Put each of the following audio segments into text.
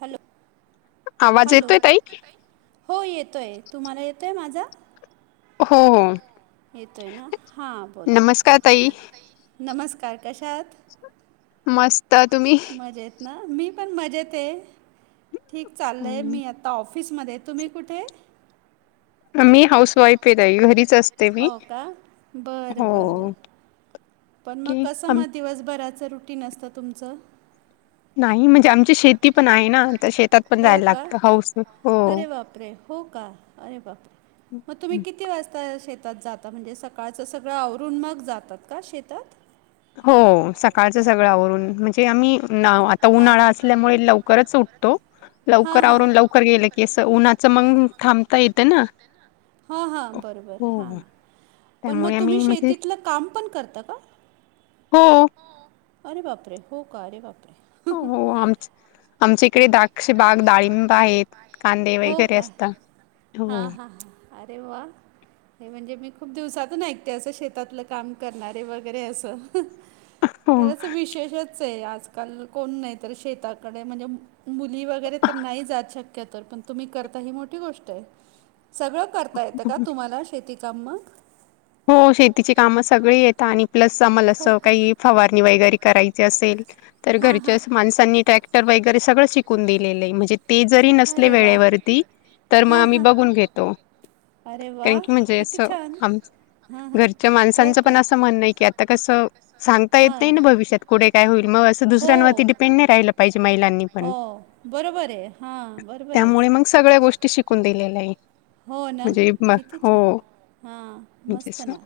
Hello आवाज hello येतोय ताई? हो येतोय तुम्हाला येतोय माझा? हो येतोय ना हा बोला नमस्कार ताई नमस्कार कशा आहात? मस्त. तुम्ही? मजेत ना मी पण मजेतय ठीक चाललय हम्म. मी आता आता ऑफिसमध्ये आहे तुम्ही कुठय? मी हाऊस वाईफ आहे ताई घरीच असते मी हो का बर हो बर. पण मग की कस आम मग दिवसभराच रुटीन असत तुमच? नाही म्हणजे आमची शेती पण आहे ना तर शेतात पण हो जायला का लागतं हाऊस हो. अरे बाप बापरे. हो का? अरे बापरे. मग तुम्ही किती वाजता शेतात जाता म्हणजे सकाळच सगळ आवरून मग जातात का शे तात. हो सकाळच सगळ आवरून म्हणजे आम्ही नाव आता हां. उन्हाळा असल्यामुळे लवकरच उठतो. हां लवकर हां. आवरून लवकर गेल की अस उन्हाच मंग थांबता येत ना. हां हां बर बर हा हो. पण त्यामुळे मग तुम्ही आम्ही म्हणजे शेतीतल काम पण करता का? हो. अरे बापरे. हो का? अरे वापरे. हो आम आमच्या इकडे द्राक्ष बाग, डाळिंब आहेत, कांदे वगैरे असतात. हां हो. हां अरे वा. नाही म्हणजे मी खूप दिवसातून ऐकते अस शेतातल काम करणारे वगैरे अस. [inaudible] खरच विशेषच आहे आजकाल कोण नाही तर शेताकडे म्हणजे मुली वगैरे तर नाही जात शक्यतो पण तुम्ही करता ही मोठी गोष्ट आहे. सगळ करता येत का तुम्हाला शेती काम मग? हो शेतीची काम सगळी येता आणि प्लस आम्हाला अस काही फवारणी वगैरे करायची असेल तर हां हां. घरच्याच माणसांनी ट्रॅक्टर वगैरे सगळ शिकून दिलेल आहे. म्हणजे ती जरी नसले अरे वा! वेळेवरती तर मग हां आम्ही हां. बघून घेतो. घेतो. अरे वा! त्याच की म्हणजे अस किती छान. म्हणजे हां हां. घरच्या माणसांच पण अस म्हणण की आता तर कस सांगता येत नाही ना हां. भविष्यात पुढे काय होईल मग अस हो. दुसऱ्यांवरती डिपेंड नाही राहिल पाहिजे महिलांनी हो पण बरोबर आहे हा बरोबर आहेस. त्यामुळे मग सगळ्या गोष्टी शिकून दिलेल्या आहे हो ना म्हणजे मग किती हो. छान हां म्हणजे मस्त असं ना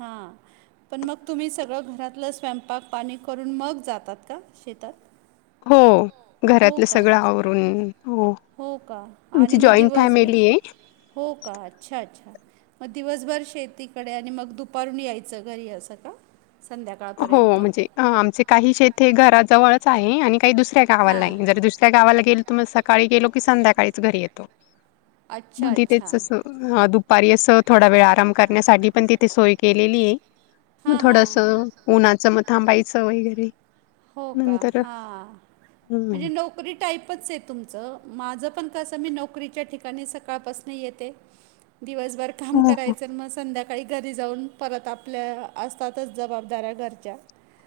हां. पण मग तुम्ही सगळं घरातलं स्वयंपाक पाणी करून मग जातात का शेतात? हो हो घरातलं का सगळं आवरून. हो का आणि आमची मग जॉईंट दिवसभर फॅमिली आहे हो का अच्छा अच्छा. म दिवसभर शेतीकडे आणि मग दुपारून यायचं घरी असं का? हो संध्याकाळपर्यंत म्हणजे आमचे काही शेती घरा जवळच आहे आणि काही दुसऱ्या काहवाल हां नाही जर दुसऱ्या गावाला गेलो तर म सकाळी गेलो की संध्याकाळीच घरी येतो. येतो म अच्छा अच्छा तिथेच असं हा दुपारी असं थोडा वेळ आराम करण्यासाठी पण तिथे सोय केलेली आहे. हा हा. तर उन्हाचं मग थांबायचं वगैरे हो का नंतर हां हम्म. म्हणजे नोक करी टाईपच आहे तुमचं माझं पण कसं मी नोकरीच्या ठिकाणी सकाळपासूनं येते. दिवसभर काम हो हो करायच म संध्या काळी घरी जाऊन परत आपल्या असतातच जबाबदाऱ्या घरच्या.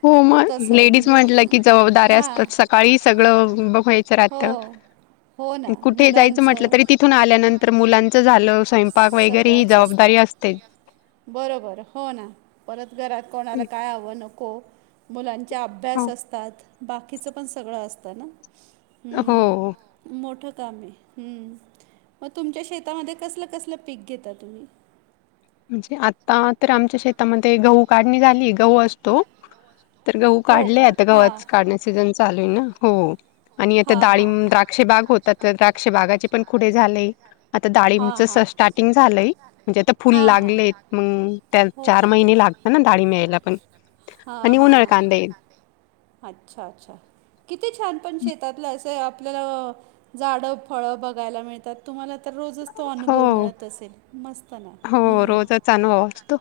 हो मग तसं लेडीज म्हणजे म्हटलं की जबाबदऱ्या हां असताच सकाळी सगळं बघवायचं हो राहतं हो ना कुठेही जायचं म्हटलं मुलांचं तरी तिथून आल्यानंतर मुलां चा झालं स्वयंपाक वगैरे ही सगळंच असतं जबाबदारी असते. बरोबर हो ना परत घरात कोणाला काय हवं नको मुलां च्या हो. अभ्यास असतात बाकीचं पण सगळं असतं ना हम्म. हो मोठं काम आहे मग तुमच्या शेतामध्ये कसलं-कसलं पीक घेता तुम्ही? म्हणजे आता तर आमच्या शेतामध्ये गहू काढणी झाली गहू अस तो तर गहूं हो काढले का आता हां गव्हाच काढण्या सीजन चालू आहे ना हो. आणि आता हां हां डाळींब हां द्राक्ष बाग होतात तर द्राक्ष बागाचे पण खुडे झाले. आता हां डाळींचं हां स्टार्टिंग झालंय म्हणजे आता फू फुल हां हां लागले मंग त्या हो का चार महिने लागतं ना डाळींब येयला पण. हा आणि हा उन्हाळ कांदे अच्छा-अच्छा किती छान पण शे तातलं असे आपल्याला झाडं, फळं बघायला मिळत्यात तुम्हाला तर रोजच तो हो अनुभव मिळत असेल मस्त ना हम्म. चानवाव असतो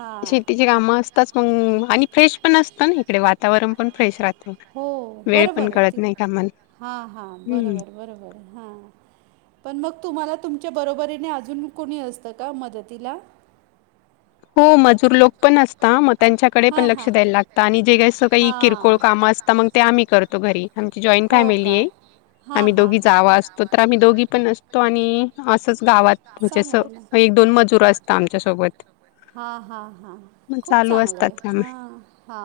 हां शेतीची कामं असतात मंग आणि फ्रेश पण असतं ना इकडे वातावरण पण फ्रेश राहतो हो वेळ पण बरोबर आहे कळत ती नाही कामाला. हां हां हम्म. बरोबर बरोबर आहे. हां पण मग तुम्हाला तुमच्या बरोबरीने अजून कोणी असतं का मदतीला? हो मजूर लोक पण असता म त्यांच्या तिकडे पण लक्ष द्यायला लागता आणि जे कसं काही किरकोळ कामं असता मंग ते आम्ही करतो घरी. आमची जॉईंन फॅमिली आहे आम्ही आहे दोघी जावा असतो तर आम्ही दोघी पण अस तो आणि असंच गावात म्हणजे असं एक-दोन मजुर असता आमच्या सोबत. हा हा हा हा खूप असतात चांगलंय कामं हा. हा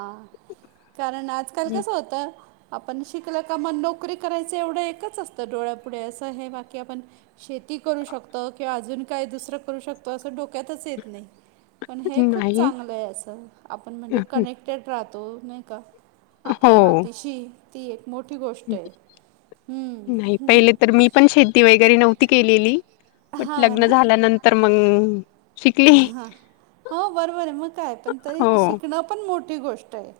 कारण आजकाल कसं होतं आपण शिकलं का मग नोकरी करायचं एवढं एकच असतं डोळ्यापुढे असं हे बाकी आपण शेती करू शकतं किंवा अजून काय दुसरं करू शकतं असं डोक्यातच येत नाही. पण हे खूप नाही चांगलं आहे असं आपण म्हणजे कनेक्टेड राहतो नाही का? आपल्या हो. मातीशी ती एक मोठी गोष्ट आहे, नाही हम्म. पहिले तर मी पण शेती वैगेरे नव्हती केलेली, बट हा लग्न ना झाल्यानंतर मग शिकली मग हो बरोबर आहे, मग काय, पण तरी हो शिकणं पण मोठी गोष्ट आहे.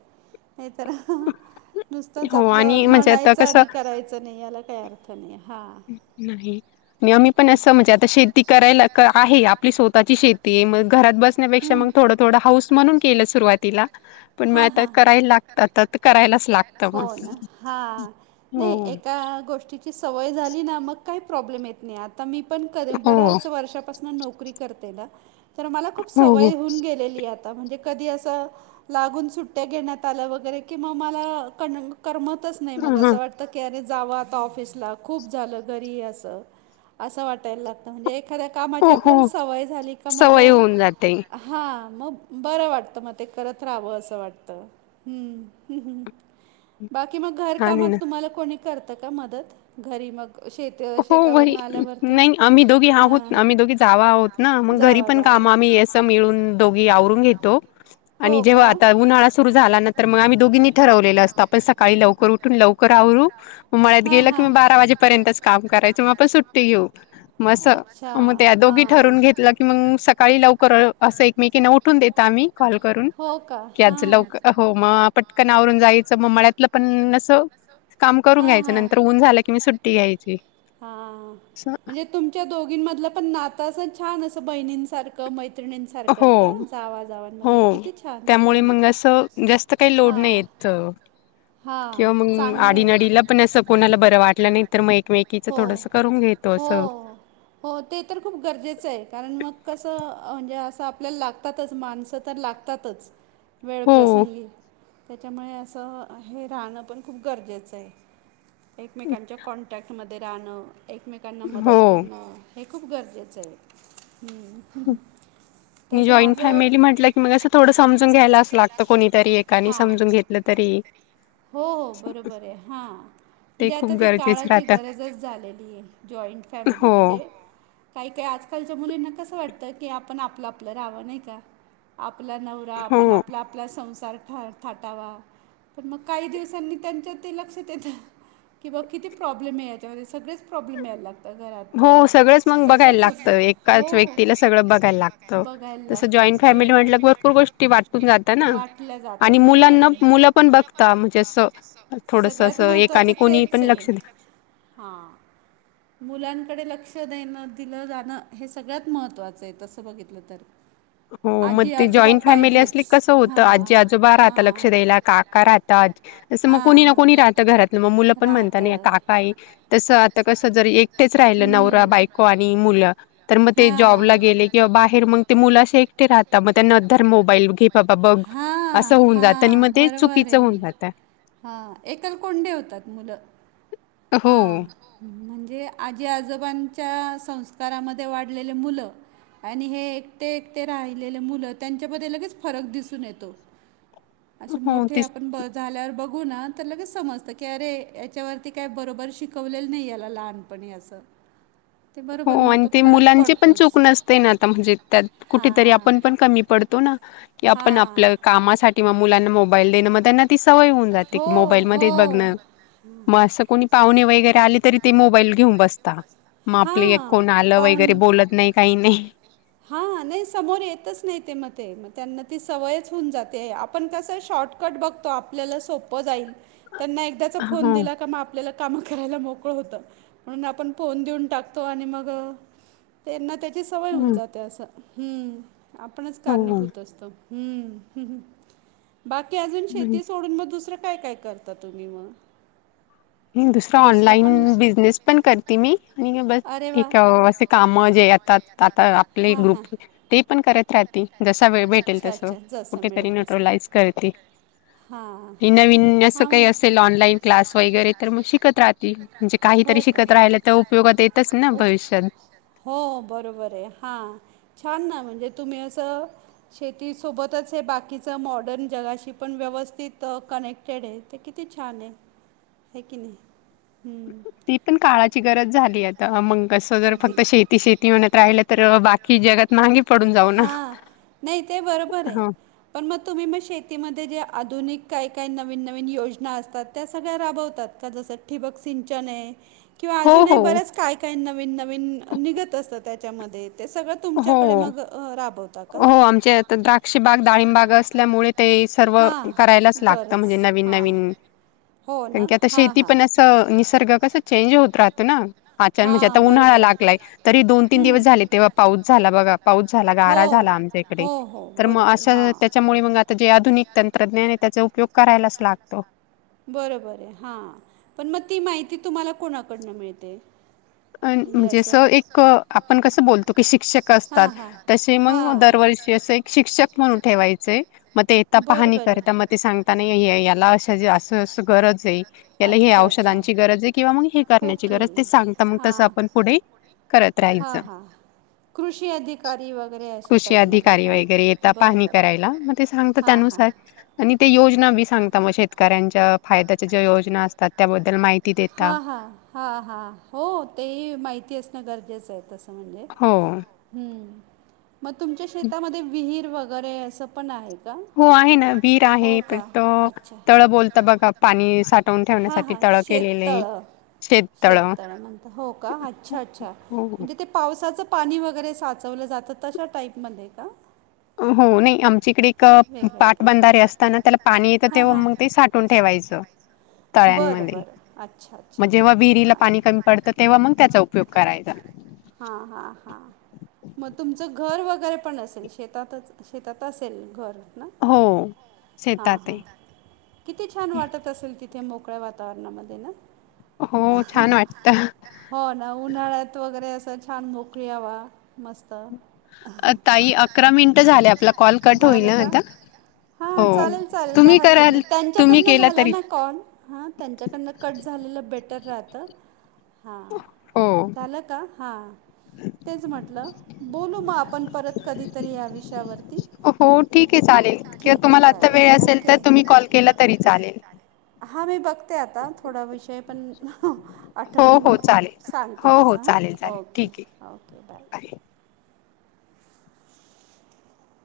नाही तर, नुसतंच हो आपलं आणि म्हणजे आता म्हणायचं कसं आणि करायचं नाही याला काय अर्थ र्थ नाही हां. नाही. मी पण असं म्हणजे आता शेती करायला आहे, आपली स्वतःची शेती आहे मग घरात बस ण्यापेक्षा थोडं थोडं हौस म्हणुन केलं सुरवातीला, पण मग आता कराय लाग करायला लागतातच करायलाच लागत, हो ना हां, नाही हो हा एका गोष्टी ची सवय झाली ना मग काही प्रॉब्लेम येत नाही, आता मी पण क हो बऱ्याच वर्षापासून नोकरी करत ते ना तर मला खूप हो हो सवय होऊन गेलेली आ आता म्हणजे कधी असं, लागून सुट्ट्या घेण्यात आल्या वगैरे की, मग मला कण करमतच नाही, मग ह असं वाटत की अरे जावं आता ऑफिसला, खूप झालं घरी, असं. असं वाटायला लागत, म्हणजे एखाद्या कामाची हो आपल्याला हो सवय झाली का मग, सवय होऊन जाते हां मग बरं वाटतं, मग ते करत राहावं असं वाटतं. हम्म. बाकी मग घर छान आहे ना कामात तुम्हाला कोणी करतं का मदत, घरी मग श हो शेतावर वही नाही आम्ही दोघी आहोत ना, आम्ही दोघी जावा आहोत ना, मग घरी पण काम आम्ही असं मिळून दोघी आवरुन घेतो, आणि हो का? जेव्हा आता उन्हाळा सुरु झाला, नंतर मग आम्ही दोघींनी ठरवलेल असतं आपण सकाळी लवकर उठून लवकर आवरू, मग मळ्यात गेलं उन्हाळा किवा हां. बारा वाजेपर्यंतच काम करायचं मग पण सुट्टी घेऊ. मग अस किंवा मग त्या दोघी सांग ठरून घेतलं की मग, सकाळी लवकर असं एकमेकीना उठून देत तो आम्ही कॉल करून, हो का की आज हां लवक हो मग पटकन आवरून जायचं, मग मळ्यातलं पण असं काम करून घ्यायचे नंतर, ऊन झाला की मग सुट्टी घ्यायची. हां, असं म्हणजे तुमच्या दोघींमधलं पण नातं असं छान असं बहिणींसारखं मैत्रिणींसारखं आहे का, हो, जावाजावांमध्ये हो. किती छान! हो ना. तर काही लोड नाही येत. हां, किंवा मग चांगलं आहे. आडीनडीला पण असं, कोणाला बरं वाटलं नाही तर मग एकमेक कीच हो, थोडसं एकमेकींचं करून घेतो असं. हो, घेतो हो ते तर खूप गरजेचं आहे, कारण मग कसं म्हणजे असं, आपल्याला लागतातच माणसं तर लाग तातच हो, वेळप्रसंगी. त्याच्यामुळे असं हे राहणं पण खूप गरजेचं आहे. एकमेकांच्या कॉन्टॅक्टमध्ये राहणं, एकमेकांना मदत हो. करणं. हे खूप गरजेचं आहे हम्म. जॉईंट फॅमिली म्हटलं की मग असं थोडं समजून घ्यायलाच असं लागतं, कोणीतरी एकाने हां. समजून घेतलं तरी. हो हो बरोबर आहे, हां ते म्हणजे खूप आता ती गरजेचं काळाची राहतं. गरजच झालेली आहे, जॉईंट फॅमिली हो, म्हणजे काही काही आजकालच्या मुलींना कसं वाटतं, की आपण आपलं आपलं राहावं नाही का. आपला नवरा, आपण हो. आपला आपला संसार फार थाटावा, पण मग काही दिवसांनी त्यांच्या ते लक्षात येतं, की बाबा किती प्रोब्ले प्रॉब्लम याच्यामध्ये सगळेच प्रॉब्लेम यायला हो घरातच, सगळंच मग बघायला सगळच असत, लागतं हो एकाच हो एकाच व्यक्तीला बघायला सगळं बघाय लागतं. बघायला तसं लागत ते, आणी जॉईंट जॉइंट म्हटलं की फॅमिली मुळं भरपूर ते गोष्टी भपूर वाटून जाता गोष्टी ना. वाटल्या जातात, आणि बरोबर मुलांना आहे. आणि मुलं पण बघता म्हणजे असं मुलांना थोडस सगळ्यात असं महत्त्वाचं एकाने कोणी तेच पण आहे. लक्ष द्या हा. मुलांकडे लक्ष देणं, दिलं जाणं. हे सगळ्यात महत्त्वाचं आहे तसं बघितलं तर. [inaudible] हो मग आजी ते आजोबा जॉईंट फॅमिली पाहिजेच असली की कसं होतं आजी आजोबा राहता लक्ष द्यायला काका राह तात तसं मग कोणी ना हां कोणी राहत घरातलं मग मुलं पण म्हणता ना काका आहे तसं त कसं जर एकटेच राहिलं नवरा बायको आणि मुलं तर मग ते जॉबला गेले किंवा बाहेर मग ते मुलं अश शी एकटी राहता मग नंतर मोबाईल, बाबा बघ हा असं होऊन जातं आणि मग हा ते बरोबर चुकीचं होऊन आहे. जातं हा एकलकुंडे होतात मुलं हो हा. म्हणजे आजी आजोबांच्या संस्कारामध्ये वाढलेले मुलं आणि हे एकटे एकटे राहिलेले मुलं त्यांच्यामध्ये लगेच फरक दिसून येतो. [inaudible] असे मोठे तेच आपण ब झाल्यावर बघू ना तर लगेच समजत की अरे याच्यावरती काय बरोबर शिकवलेल नाही याला लहानपणी असं. ते हो बरोबर मग आणि तो ते फरक आपल्याची मुलांची पण पडतोच. चूक नसते ना आता म्हणजे त्यात कुठेतरी हां. आपण पण कमी पडतो ना. की मग आपण हां. आपल्या कामासाठी मग मुलांना मोबाईल देणं. मग त्यांना ती सवय होऊन जाते की मोबाईलमध्ये बघणं. मग असं कोणी पाहुणे वगैरे आले तरी ते मोबाईल घेऊन बसता म आपली एक हां कोण आलं वगैरे बोलत नाही काही नाही. हा नाही समोर येतच नाही ते मग ते मग त्यांना ती सवयच होऊन जाते आपण कसं शॉर्ट कट बघतो आपल्याला सोप जाईल, त्यांना एकदाचा हा फोन हो. दिला का आप पल्याला कामं करायला मोकळं होतं. म्हणून आपण फोन देऊन टाकतो आणि मग त्यांना त्याची सवय होऊन जाते असं हम्म आपणच हो. कारणीभूत असतो. हम्म, बाकी अजून शेती सोडून मग दुसरं काय काय कर ता तुम्ही मग? आणि दुसरा ऑनलाइन बिझनेस पण करते मी आणि अरे वा ठीक असे काम जे येतात आता आपले हां हां ग्रुप ते पण करत राह ती जसा वेळ भेटेल अच्छा तसं अच्छा जसं कुठेतरी मिळेल तसं न्यूट्रलाइज करते. हां नवीन असं काही असेल ऑनलाईन क्लास वगैरे तर मग शिकत राहती म्हणजे काहीतरी शिकत राहिल तर उपयोगात येतंच ना भविष्यात. हो बरोबर आहे हा छान ना म्हणजे तुम्ही असं शेतीसोबतच हे बाकीचं मॉडर्न जगाशी पण व्यवस्थित कने क्टेड आहे ते किती छान हे की नाही हम्म. ती पण ही काळाची गरज झाली आहे. त मग कसं जर अगदी. फक्त शेती शेती म्हणत राहिलं तर बाकी जगात मागे पडून जाऊ ना. आ नाही ते बरोबर आहे. हो पण मग तुम्ही मग शेतीमध्ये जे आधुनिक काही काही नवीन नवीन योजना असतात त्या सगळ्या राबवतात का? जसं ठिबक सिंचन आहे. किंवा हो अजून ही हो बऱ्याच काय नवीन नवीन निघत असतात त्याच्यामध्ये ते सगळं हो तुमच्याकडे मग अ, राबवता का? हो आमच्या इथे द्राक्ष बाग, डाळिंब बाग असल्यामुळे ते सर्व हां करायलाच लागत गरज म्हणजे नवीन हां नवीन हो कारण ना की आता हा शेती हा. पण असं निसर्ग कसं चेंज होत राहतो ना. अच्छा म्हणजे हां आता उन्हाळा बरोबर लागलाय तरी दोन-तीन दिवस हम्म. झाले तेव्हा पाऊस झाला बघा पाऊस झाला हो गारा झाला आमच्या इकडे हो हो तर मग बरोबर अशा हां. त्याच्यामुळे मग आ जे आधुनिक तंत्रज्ञान आहे त्याचा उपयोग करायलाच लागतो. बरं बर, हा, पण मग ती माहिती तुम्हाला कोणाकडनं मिळते? अ म्हणजे असं एकं, आपण कसं बोलतो की शिक्षक असतात, हां हां तसे मग हां दरवर्षी एक असं शिक्षक म्हणून ठेवायचे. मग ते येता बरं पाहणी बरं करता मग ते सांगताना माया ला असं अशे अशे गरज आहे. याला या अच्छा अच्छा औषधांची गरज आहे. किंवा मग हे करण्याची ओके गरज ते सांगतं मग तस हां आपण पुढे,, करत हां हां राहायचं. कृषी अधिकारी वगैरे अशा कृषी टाईपमध्ये अधिकारी का वगैरे येेता बरं पाहणी बरं करायला, मग ते सांग हां हां त्यानुसार आणि ते योजना बी सांगता, मग शेतकऱ्यांच्या फायद्याच्या ज्या योजना असतात त्याबद्दल माहिती देता हा हा हा हा, हो तेही माहिती असणं गरजेचं आहे. तसं म्हणजे,, हो हम्म,, मग तुमच्या शेतामध्ये विहीर वगैरे असं पण आहेत. हो आहे ना, विहीर आहे पत्त- अच्छा. - तळं बोलता बघा, पाणी साठवून हां ठेवण्यासाठी हां तळक शेततळं,, शेततळं म्हणता हो का अच्छा अच्छा, हो म्हणजे ते पावसाचं पाणी वगैरे साचवलं जातं तशा टाईपमध्ये का? हो नाही, आमच्याईकडे एक वेगळं आहे का? पाटबंधारे असताना त्याला पाणी येतं तेव्हा मग ते साठ साठवून ठेवायचं बरं बरं तळ्यांमध्ये,, उन्हाळ्यामध्ये. अच्छा अच्छा. मजेव्हा विहीरला पाणी कमी पडतं तेव्हा मग त्याचा उपयोग करायचा. हा हा हा. मग तुमचं घर वगैरे पण असेल शेतातच,, शेतात असेल घर ना,, हो हां शेतात हां आहे हां. किती छान वाटत असेल तिथे मोकळ्या वातावरणामध्ये ना हो छान वाटत हो ना, उन्हाळ्यात वगैरे असं छान मोकळी हवा मस्त अ ताई मिनिटं अकरा मिनिट झाले कॉल आपला कॉ- कट होईल झालं ना का. आता हा हो चालल चालल काय तुम्ही हरकत कराल नाही, तुम्ही त्यांच्याकडनं केला झाला तरी ना कॉल हां त्यांच्याकडनं कट झालेलं बेटर राहतं,,, हां,, हो झालं का? हां,, तेच म्हटलं,, बोलू मग आपण परत कधीतरी या विषयावरती. हो ठीक आहे चालेल,, हां किं तुम्हाला आत्ता वेळ असेल तर तुम्ही कॉल केला तरी चालेल. हा मी बघते आता थोडा विषय पण हो आठवून हो मग, चालेल सांगते हो हो तसं चालेल हां, चालेल ओके ठीक आहे ओके बाय.